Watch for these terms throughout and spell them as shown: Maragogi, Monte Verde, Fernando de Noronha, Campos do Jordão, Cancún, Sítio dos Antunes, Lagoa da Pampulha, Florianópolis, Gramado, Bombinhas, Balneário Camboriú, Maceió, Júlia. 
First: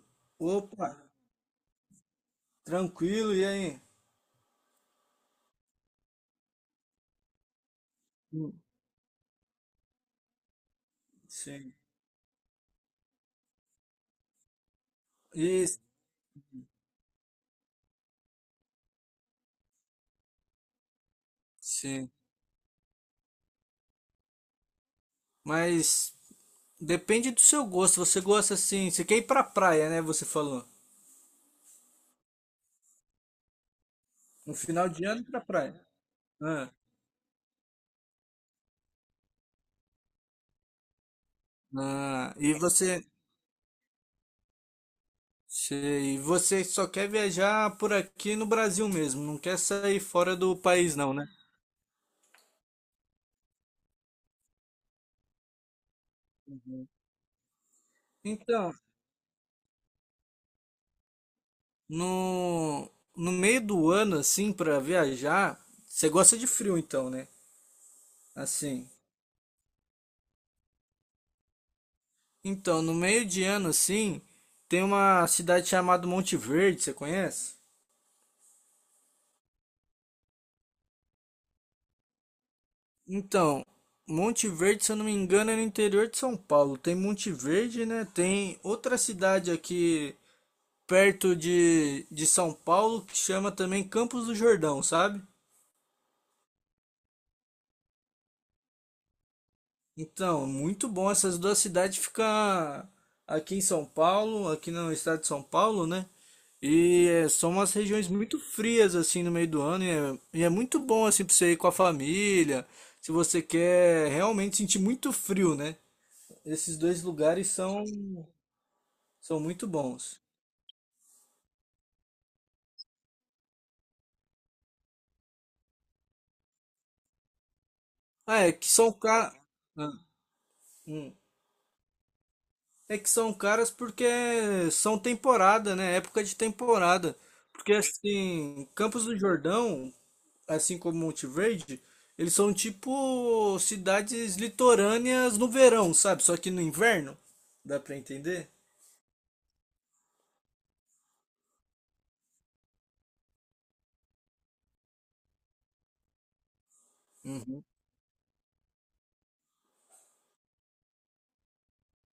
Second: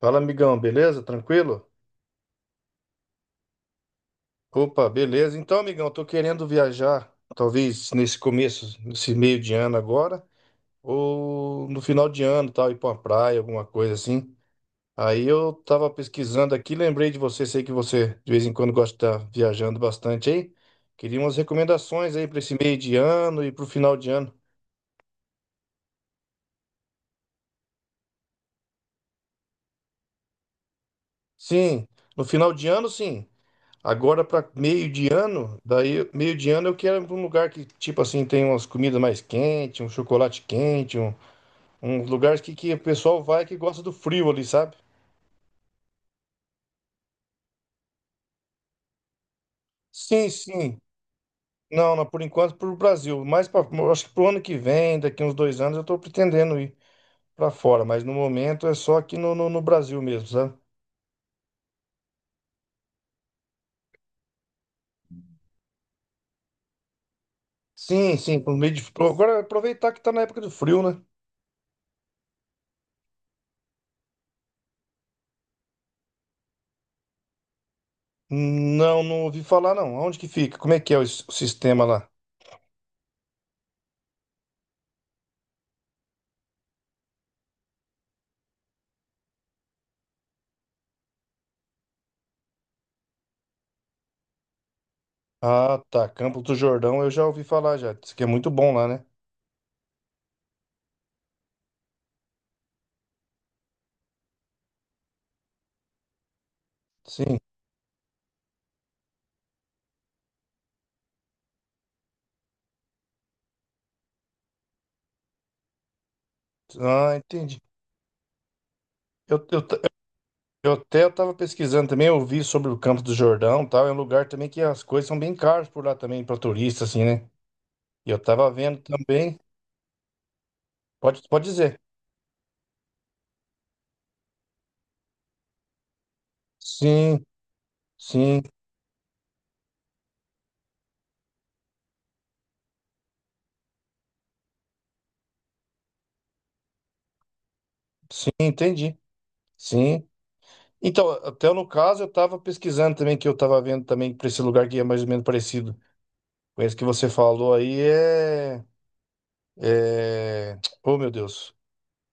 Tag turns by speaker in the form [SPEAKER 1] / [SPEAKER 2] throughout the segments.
[SPEAKER 1] Fala, amigão,
[SPEAKER 2] Opa,
[SPEAKER 1] beleza? Tranquilo?
[SPEAKER 2] tranquilo, e aí?
[SPEAKER 1] Opa, beleza. Então, amigão, eu tô querendo viajar, talvez
[SPEAKER 2] Hum.
[SPEAKER 1] nesse meio de ano agora, ou
[SPEAKER 2] Sim.
[SPEAKER 1] no final de ano, tal, ir pra uma praia, alguma coisa assim. Aí eu
[SPEAKER 2] Isso,
[SPEAKER 1] tava pesquisando aqui, lembrei de você, sei que você de vez em quando gosta de estar viajando bastante aí. Queria umas
[SPEAKER 2] sim.
[SPEAKER 1] recomendações aí pra esse meio de ano e pro final de ano.
[SPEAKER 2] Mas depende do seu gosto. Você gosta assim, você quer ir pra praia, né? Você falou.
[SPEAKER 1] Sim, no final de ano, sim. Agora para
[SPEAKER 2] No final
[SPEAKER 1] meio
[SPEAKER 2] de
[SPEAKER 1] de
[SPEAKER 2] ano pra
[SPEAKER 1] ano,
[SPEAKER 2] praia.
[SPEAKER 1] daí meio de ano
[SPEAKER 2] Ah,
[SPEAKER 1] eu quero ir pra um lugar que, tipo assim, tem umas comidas mais quentes, um chocolate quente, um
[SPEAKER 2] ah,
[SPEAKER 1] lugar que,
[SPEAKER 2] e
[SPEAKER 1] que o
[SPEAKER 2] você,
[SPEAKER 1] pessoal vai que gosta do frio ali, sabe?
[SPEAKER 2] sei, e você só quer viajar por aqui no Brasil mesmo, não quer sair
[SPEAKER 1] Sim,
[SPEAKER 2] fora do
[SPEAKER 1] sim.
[SPEAKER 2] país não, né?
[SPEAKER 1] Não, não, por enquanto pro Brasil. Mas eu acho que pro ano que vem, daqui uns dois anos, eu tô pretendendo ir pra fora, mas no momento é
[SPEAKER 2] Então,
[SPEAKER 1] só aqui no Brasil mesmo, sabe?
[SPEAKER 2] no, no meio do ano assim pra viajar, você gosta de frio então, né?
[SPEAKER 1] Sim, sim, por meio de.
[SPEAKER 2] Assim,
[SPEAKER 1] Agora aproveitar que tá na época do frio, né?
[SPEAKER 2] então, no meio de ano, assim, tem uma cidade chamada Monte Verde, você conhece?
[SPEAKER 1] Não, não ouvi falar não. Onde que fica? Como é que é o sistema lá?
[SPEAKER 2] Então, Monte Verde, se eu não me engano, é no interior de São Paulo. Tem Monte Verde, né? Tem outra cidade aqui perto de São Paulo que chama também Campos do Jordão, sabe?
[SPEAKER 1] Ah, tá. Campo do Jordão eu já ouvi falar já. Diz que é muito bom lá, né?
[SPEAKER 2] Então, muito bom essas duas cidades ficar aqui em São Paulo, aqui no estado de São Paulo, né? E é,
[SPEAKER 1] Sim.
[SPEAKER 2] são umas regiões muito frias assim no meio do ano e é muito bom assim para você ir com a família, se você quer realmente sentir muito frio, né? Esses dois
[SPEAKER 1] Ah,
[SPEAKER 2] lugares
[SPEAKER 1] entendi.
[SPEAKER 2] são
[SPEAKER 1] Eu, eu,
[SPEAKER 2] muito
[SPEAKER 1] ta-
[SPEAKER 2] bons.
[SPEAKER 1] eu até estava pesquisando também, eu vi sobre o Campo do Jordão, e tal. É um lugar também que as coisas são bem caras por lá também para turista, assim, né? E eu
[SPEAKER 2] Ah,
[SPEAKER 1] tava
[SPEAKER 2] é que
[SPEAKER 1] vendo
[SPEAKER 2] são caros.
[SPEAKER 1] também. Pode, pode dizer.
[SPEAKER 2] É que são caras porque são temporada, né? Época de temporada.
[SPEAKER 1] Sim,
[SPEAKER 2] Porque
[SPEAKER 1] sim,
[SPEAKER 2] assim, Campos do Jordão, assim como Monte Verde, eles são tipo cidades litorâneas no verão, sabe? Só que no inverno, dá pra
[SPEAKER 1] sim,
[SPEAKER 2] entender?
[SPEAKER 1] entendi. Sim. Então, até no caso eu estava pesquisando também que eu estava vendo também para esse lugar que é mais ou menos parecido com esse que você falou
[SPEAKER 2] Uhum.
[SPEAKER 1] aí é... Oh, meu Deus.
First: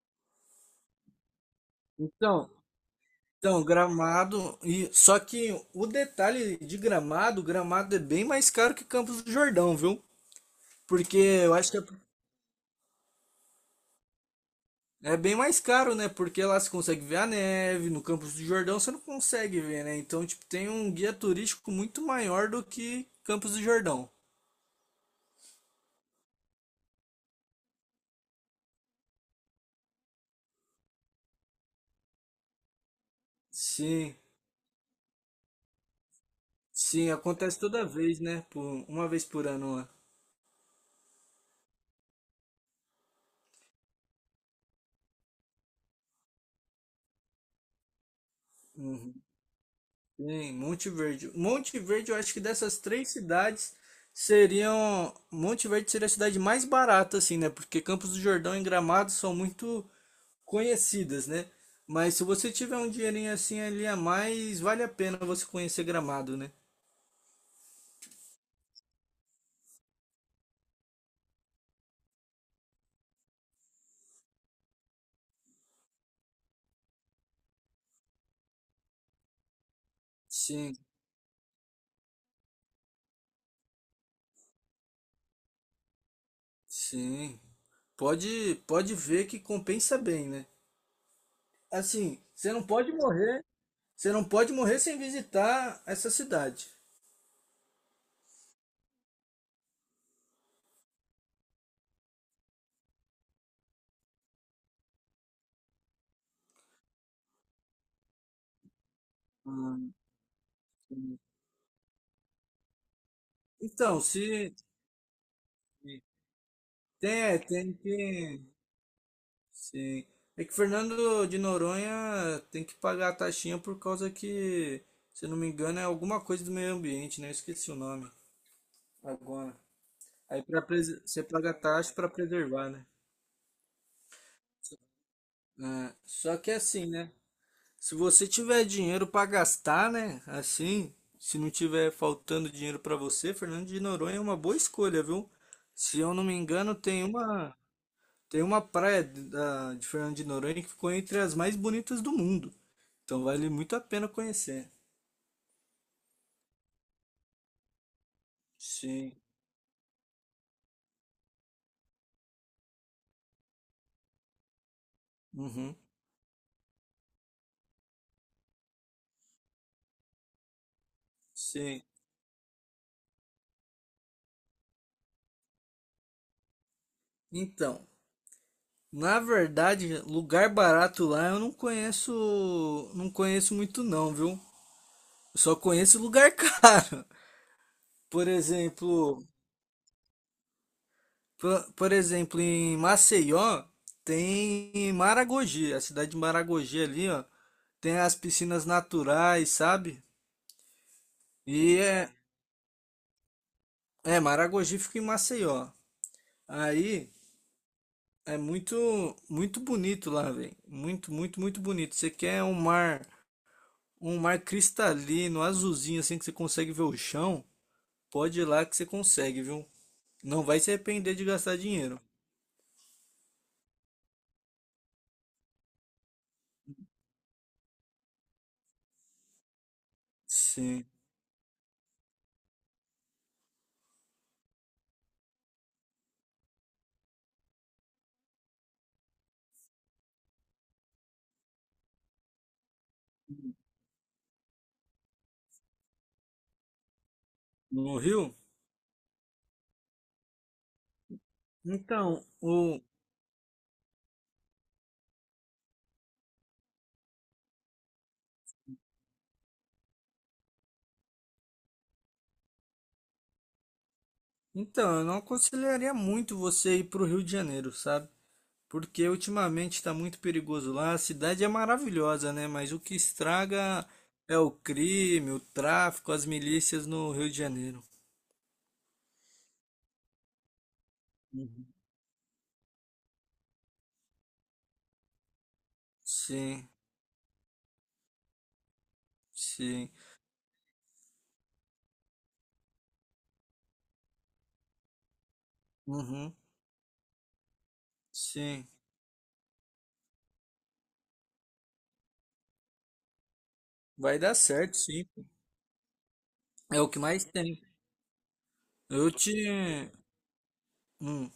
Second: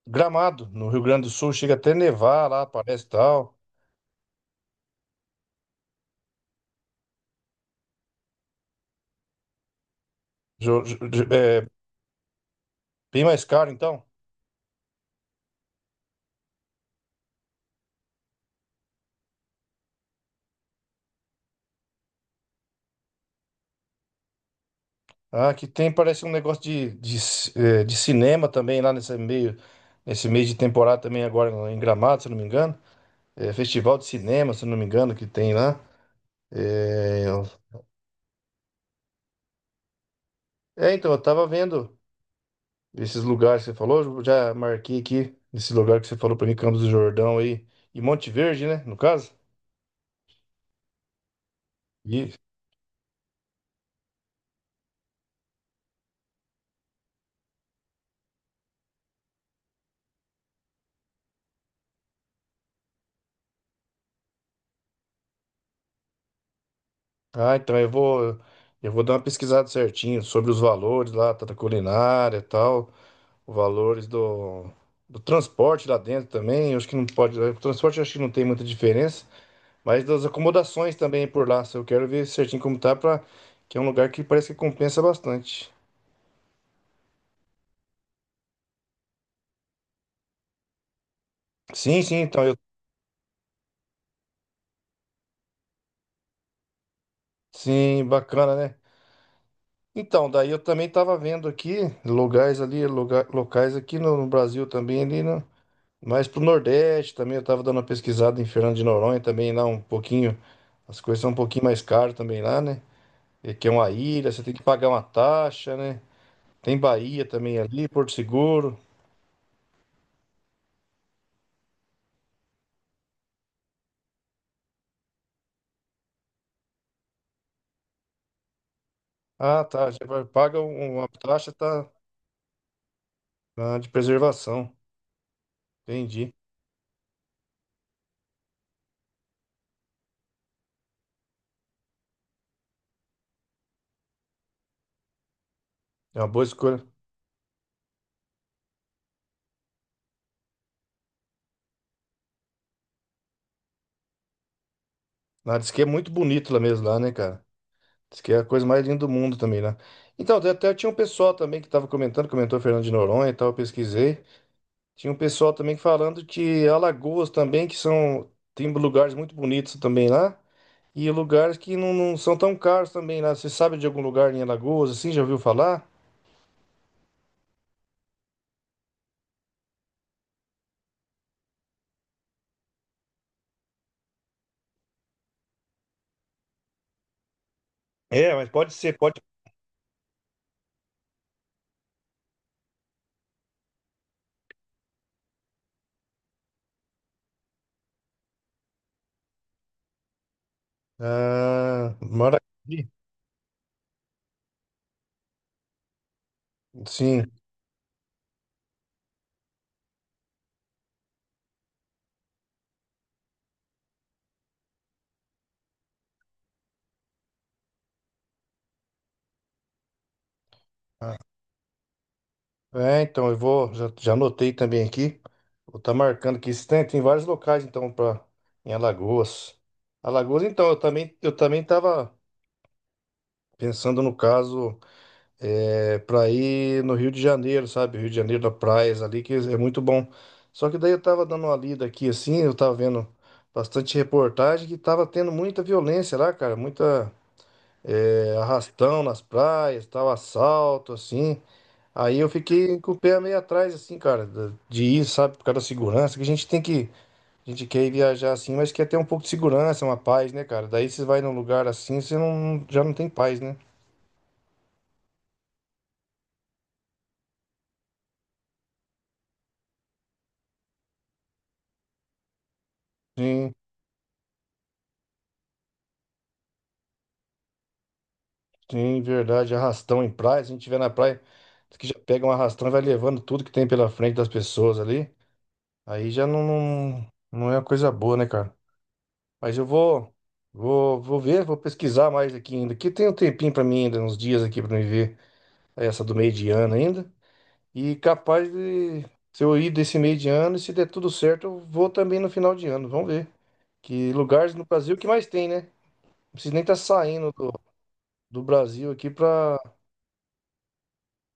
[SPEAKER 1] Gramado, no Rio Grande do Sul, chega até nevar
[SPEAKER 2] Então,
[SPEAKER 1] lá, parece tal.
[SPEAKER 2] então Gramado, e só que o detalhe de Gramado, Gramado é bem mais caro que Campos do Jordão, viu?
[SPEAKER 1] Jo- jo-
[SPEAKER 2] Porque
[SPEAKER 1] jo-
[SPEAKER 2] eu
[SPEAKER 1] é,
[SPEAKER 2] acho que é
[SPEAKER 1] bem mais caro, então.
[SPEAKER 2] é bem mais caro, né? Porque lá você consegue ver a neve, no Campos do Jordão você não consegue ver, né? Então, tipo, tem um guia turístico muito maior do que Campos do Jordão.
[SPEAKER 1] Ah, aqui tem, parece um negócio de cinema também lá nesse mês de temporada também agora em Gramado, se eu não me engano. É, festival de
[SPEAKER 2] Sim,
[SPEAKER 1] cinema, se eu não me engano, que tem lá.
[SPEAKER 2] sim,
[SPEAKER 1] É,
[SPEAKER 2] acontece toda vez, né? Por, uma vez por ano lá.
[SPEAKER 1] é, então, eu tava vendo esses lugares que você falou, eu já marquei aqui esse lugar que você falou pra mim, Campos do Jordão aí, e Monte Verde, né, no
[SPEAKER 2] Uhum.
[SPEAKER 1] caso.
[SPEAKER 2] Sim, Monte Verde. Monte Verde, eu acho que dessas três cidades seriam. Monte Verde seria a cidade mais barata, assim, né? Porque Campos do Jordão e Gramado são muito conhecidas, né? Mas se você tiver um dinheirinho assim ali a mais, vale a pena você conhecer Gramado, né?
[SPEAKER 1] Ah, então eu vou dar uma pesquisada certinho sobre os valores lá, tá, da culinária e tal, os valores do transporte lá dentro também. Eu acho que não pode, o transporte eu acho que não tem muita diferença, mas das
[SPEAKER 2] Sim,
[SPEAKER 1] acomodações também por lá. Se eu quero ver certinho como tá, pra, que é um lugar que parece que compensa bastante.
[SPEAKER 2] sim. Pode ver que compensa bem, né?
[SPEAKER 1] Sim, sim,
[SPEAKER 2] Assim,
[SPEAKER 1] então
[SPEAKER 2] você
[SPEAKER 1] eu,
[SPEAKER 2] não pode morrer, você não pode morrer sem visitar essa cidade.
[SPEAKER 1] sim, bacana, né? Então, daí eu também tava vendo aqui lugares ali, locais aqui no Brasil também ali, né? Mas pro Nordeste também, eu tava dando uma pesquisada em Fernando de Noronha também, lá
[SPEAKER 2] Ah,
[SPEAKER 1] um pouquinho, as
[SPEAKER 2] sim.
[SPEAKER 1] coisas são um pouquinho mais caras também lá, né? E que é uma
[SPEAKER 2] Então,
[SPEAKER 1] ilha, você tem
[SPEAKER 2] se
[SPEAKER 1] que pagar uma taxa, né? Tem
[SPEAKER 2] tem,
[SPEAKER 1] Bahia
[SPEAKER 2] é,
[SPEAKER 1] também
[SPEAKER 2] tem
[SPEAKER 1] ali, Porto
[SPEAKER 2] que,
[SPEAKER 1] Seguro.
[SPEAKER 2] sim. É que Fernando de Noronha tem que pagar a taxinha por causa que, se eu não me engano, é alguma coisa do meio ambiente, né? Eu esqueci o nome agora.
[SPEAKER 1] Ah, tá, já
[SPEAKER 2] Aí
[SPEAKER 1] paga uma
[SPEAKER 2] você
[SPEAKER 1] taxa
[SPEAKER 2] paga
[SPEAKER 1] tá,
[SPEAKER 2] taxa para preservar, né?
[SPEAKER 1] de preservação,
[SPEAKER 2] Ah,
[SPEAKER 1] entendi.
[SPEAKER 2] só que é assim, né? Se você tiver dinheiro para gastar, né? Assim, se não tiver faltando dinheiro para você, Fernando de Noronha é uma boa escolha, viu? Se eu
[SPEAKER 1] É
[SPEAKER 2] não
[SPEAKER 1] uma
[SPEAKER 2] me
[SPEAKER 1] boa
[SPEAKER 2] engano,
[SPEAKER 1] escolha.
[SPEAKER 2] tem uma praia de Fernando de Noronha que ficou entre as mais bonitas do mundo. Então vale muito a pena conhecer.
[SPEAKER 1] Ah, diz que é muito bonito lá mesmo, lá, né, cara? Diz que é a coisa mais linda do
[SPEAKER 2] Sim.
[SPEAKER 1] mundo também lá. Então, até tinha um pessoal também que tava comentou Fernando de Noronha e tal, eu pesquisei. Tinha um pessoal também
[SPEAKER 2] Uhum.
[SPEAKER 1] falando que Alagoas também, tem lugares muito bonitos também lá, e lugares que
[SPEAKER 2] Sim.
[SPEAKER 1] não, não são tão caros também lá. Você sabe de algum lugar em Alagoas, assim, já ouviu falar?
[SPEAKER 2] Então, na verdade, lugar barato lá eu não conheço, não conheço muito não, viu? Eu só conheço lugar caro. Por
[SPEAKER 1] É, mas pode ser, pode.
[SPEAKER 2] exemplo, por exemplo, em Maceió tem Maragogi, a cidade de Maragogi ali, ó, tem as piscinas naturais, sabe? E
[SPEAKER 1] Ah,
[SPEAKER 2] é,
[SPEAKER 1] mora aqui.
[SPEAKER 2] é Maragogi fica em Maceió. Aí
[SPEAKER 1] Sim.
[SPEAKER 2] é muito, muito bonito lá, velho. Muito, muito, muito bonito. Você quer um mar, um mar cristalino, azulzinho, assim que você consegue ver o chão. Pode ir lá que você consegue, viu? Não vai se arrepender de gastar dinheiro.
[SPEAKER 1] É, então eu vou, já anotei também aqui. Vou tá marcando aqui. Isso. Tem vários locais então para em Alagoas. Alagoas, então eu
[SPEAKER 2] Sim.
[SPEAKER 1] também eu também tava pensando no caso para ir no Rio de Janeiro, sabe? Rio de Janeiro da praias ali, que é muito bom. Só que daí eu tava dando uma lida aqui, assim, eu tava vendo bastante reportagem que tava tendo muita violência lá, cara, muita
[SPEAKER 2] No Rio?
[SPEAKER 1] arrastão nas praias, tal, assalto, assim. Aí
[SPEAKER 2] Então,
[SPEAKER 1] eu fiquei
[SPEAKER 2] o...
[SPEAKER 1] com o pé meio atrás, assim, cara, de ir, sabe, por causa da segurança, que a gente tem que, a gente quer ir viajar assim, mas quer ter um pouco de segurança, uma paz, né, cara? Daí você vai num lugar assim, você não, já não tem paz, né?
[SPEAKER 2] então, eu não aconselharia muito você ir pro Rio de Janeiro, sabe? Porque ultimamente está muito perigoso lá. A cidade é maravilhosa, né? Mas o que
[SPEAKER 1] Sim.
[SPEAKER 2] estraga é o crime, o tráfico, as milícias no Rio de Janeiro.
[SPEAKER 1] Sim, verdade. Arrastão em praia. Se a gente estiver na praia,
[SPEAKER 2] Uhum.
[SPEAKER 1] diz que já pega um arrastão e vai levando tudo que tem pela frente das pessoas ali. Aí já não,
[SPEAKER 2] Sim,
[SPEAKER 1] não, não é uma coisa boa, né, cara? Mas eu
[SPEAKER 2] sim.
[SPEAKER 1] vou ver, vou pesquisar mais aqui ainda. Que tem um tempinho pra mim ainda, uns dias aqui pra me ver essa do meio
[SPEAKER 2] Uhum,
[SPEAKER 1] de ano ainda. E capaz
[SPEAKER 2] sim.
[SPEAKER 1] de, se eu ir desse meio de ano, e se der tudo certo, eu vou também no final de ano. Vamos ver. Que
[SPEAKER 2] Vai dar
[SPEAKER 1] lugares no
[SPEAKER 2] certo,
[SPEAKER 1] Brasil
[SPEAKER 2] sim.
[SPEAKER 1] que mais tem, né? Não precisa nem estar
[SPEAKER 2] É o que mais
[SPEAKER 1] saindo do,
[SPEAKER 2] tem.
[SPEAKER 1] do Brasil aqui
[SPEAKER 2] Eu
[SPEAKER 1] pra.
[SPEAKER 2] te, hum,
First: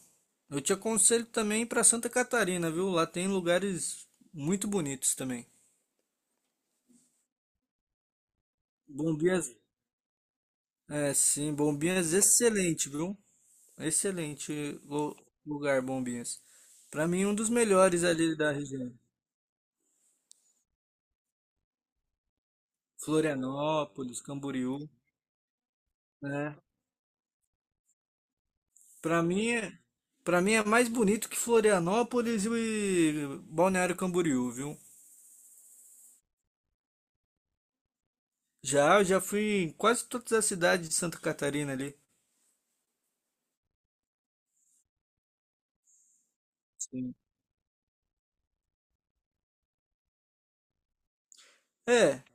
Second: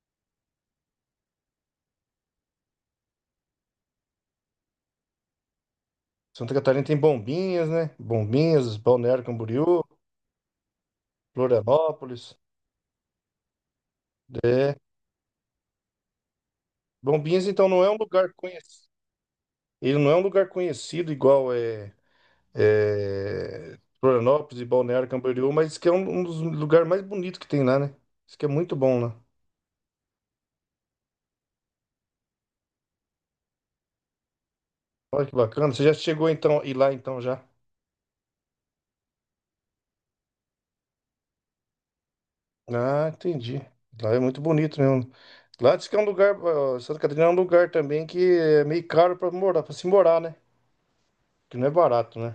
[SPEAKER 2] eu te aconselho também para Santa Catarina, viu? Lá tem lugares muito bonitos também.
[SPEAKER 1] Santa Catarina tem Bombinhas, né? Bombinhas, Balneário
[SPEAKER 2] Bombinhas,
[SPEAKER 1] Camboriú,
[SPEAKER 2] é sim, Bombinhas
[SPEAKER 1] Florianópolis.
[SPEAKER 2] excelente, viu? Excelente
[SPEAKER 1] É.
[SPEAKER 2] lu- lugar, Bombinhas. Para mim um
[SPEAKER 1] Bombinhas,
[SPEAKER 2] dos
[SPEAKER 1] então, não é um
[SPEAKER 2] melhores
[SPEAKER 1] lugar
[SPEAKER 2] ali da
[SPEAKER 1] conhecido.
[SPEAKER 2] região.
[SPEAKER 1] Ele não é um lugar conhecido igual
[SPEAKER 2] Florianópolis,
[SPEAKER 1] Florianópolis e
[SPEAKER 2] Camboriú,
[SPEAKER 1] Balneário Camboriú, mas diz que é um dos
[SPEAKER 2] né?
[SPEAKER 1] lugares mais bonitos que tem lá, né? Diz que é muito bom lá.
[SPEAKER 2] Para mim, para mim é mais bonito que Florianópolis e Balneário Camboriú, viu?
[SPEAKER 1] Olha que bacana. Você já chegou então e lá então já?
[SPEAKER 2] Já, eu já fui em quase todas as cidades de Santa Catarina ali.
[SPEAKER 1] Ah, entendi. Lá é muito bonito mesmo. Lá diz que é um lugar, ó, Santa
[SPEAKER 2] Sim.
[SPEAKER 1] Catarina é um lugar também que é meio caro para morar, para se morar, né? Que não é barato,
[SPEAKER 2] É,
[SPEAKER 1] né?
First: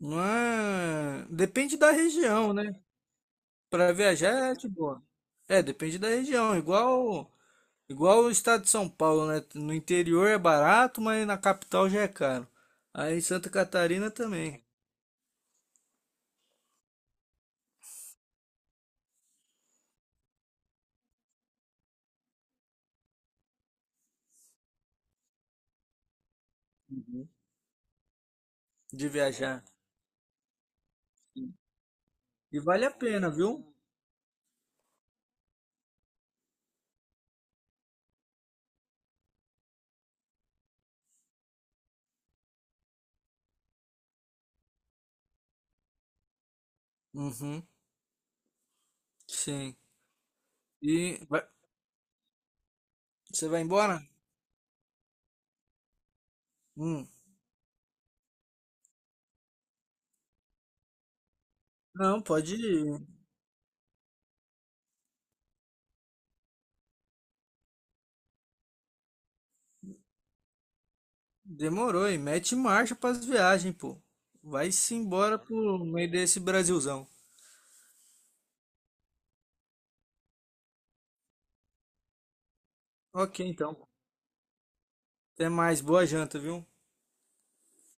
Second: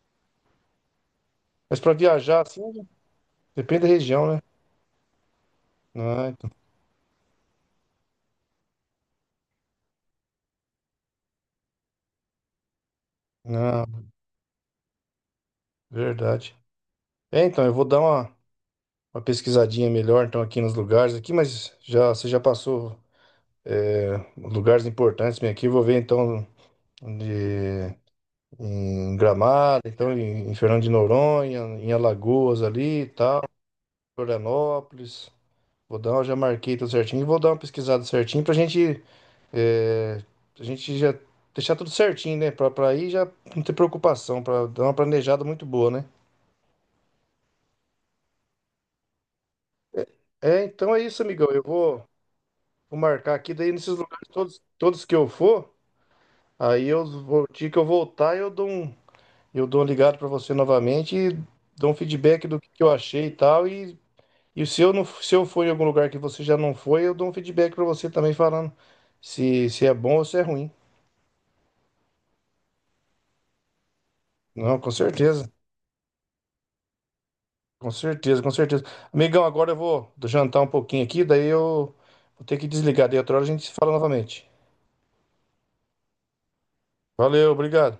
[SPEAKER 2] não é. Depende
[SPEAKER 1] Mas
[SPEAKER 2] da
[SPEAKER 1] para viajar,
[SPEAKER 2] região, né?
[SPEAKER 1] assim, depende da
[SPEAKER 2] Para
[SPEAKER 1] região, né?
[SPEAKER 2] viajar é de boa. É, depende da
[SPEAKER 1] Não, então,
[SPEAKER 2] região. Igual, igual o estado de São Paulo, né? No interior é barato, mas na capital já é caro. Aí em Santa
[SPEAKER 1] não,
[SPEAKER 2] Catarina também,
[SPEAKER 1] verdade. É, então, eu vou dar uma pesquisadinha melhor, então, aqui nos lugares aqui, mas já, você já passou lugares importantes bem aqui, vou ver, então,
[SPEAKER 2] uhum,
[SPEAKER 1] de-
[SPEAKER 2] de
[SPEAKER 1] em
[SPEAKER 2] viajar.
[SPEAKER 1] Gramado, então, em Fernando de Noronha, em
[SPEAKER 2] E
[SPEAKER 1] Alagoas
[SPEAKER 2] vale a
[SPEAKER 1] ali e
[SPEAKER 2] pena,
[SPEAKER 1] tal,
[SPEAKER 2] viu?
[SPEAKER 1] Florianópolis. Vou dar, já marquei tudo certinho e vou dar uma pesquisada certinho pra gente, é, a gente já deixar tudo certinho, né? Pra aí já não ter preocupação, pra dar uma planejada muito boa, né?
[SPEAKER 2] Uhum, sim.
[SPEAKER 1] É, então
[SPEAKER 2] E
[SPEAKER 1] é isso,
[SPEAKER 2] vai-
[SPEAKER 1] amigão. Eu vou marcar
[SPEAKER 2] você
[SPEAKER 1] aqui,
[SPEAKER 2] vai
[SPEAKER 1] daí nesses
[SPEAKER 2] embora?
[SPEAKER 1] lugares todos, todos que eu for, aí eu
[SPEAKER 2] Hum.
[SPEAKER 1] vou, o dia que eu voltar, eu dou um ligado pra você novamente e dou um
[SPEAKER 2] Não,
[SPEAKER 1] feedback
[SPEAKER 2] pode
[SPEAKER 1] do que eu
[SPEAKER 2] ir.
[SPEAKER 1] achei e tal. E se eu não, se eu for em algum lugar que você já não foi, eu dou um feedback pra você também falando se é bom ou se é ruim.
[SPEAKER 2] Demorou, e mete marcha para as viagens, pô.
[SPEAKER 1] Não, com
[SPEAKER 2] Vai-se embora
[SPEAKER 1] certeza.
[SPEAKER 2] pro meio desse Brasilzão.
[SPEAKER 1] Com certeza, com certeza. Amigão, agora eu vou jantar um pouquinho aqui, daí eu vou ter que desligar. Daí outra
[SPEAKER 2] Ok,
[SPEAKER 1] hora a gente se
[SPEAKER 2] então.
[SPEAKER 1] fala novamente.
[SPEAKER 2] Até mais. Boa janta, viu?
[SPEAKER 1] Valeu, obrigado.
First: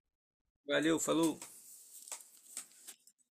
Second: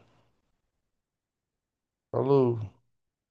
[SPEAKER 2] Valeu, falou.
[SPEAKER 1] Falou.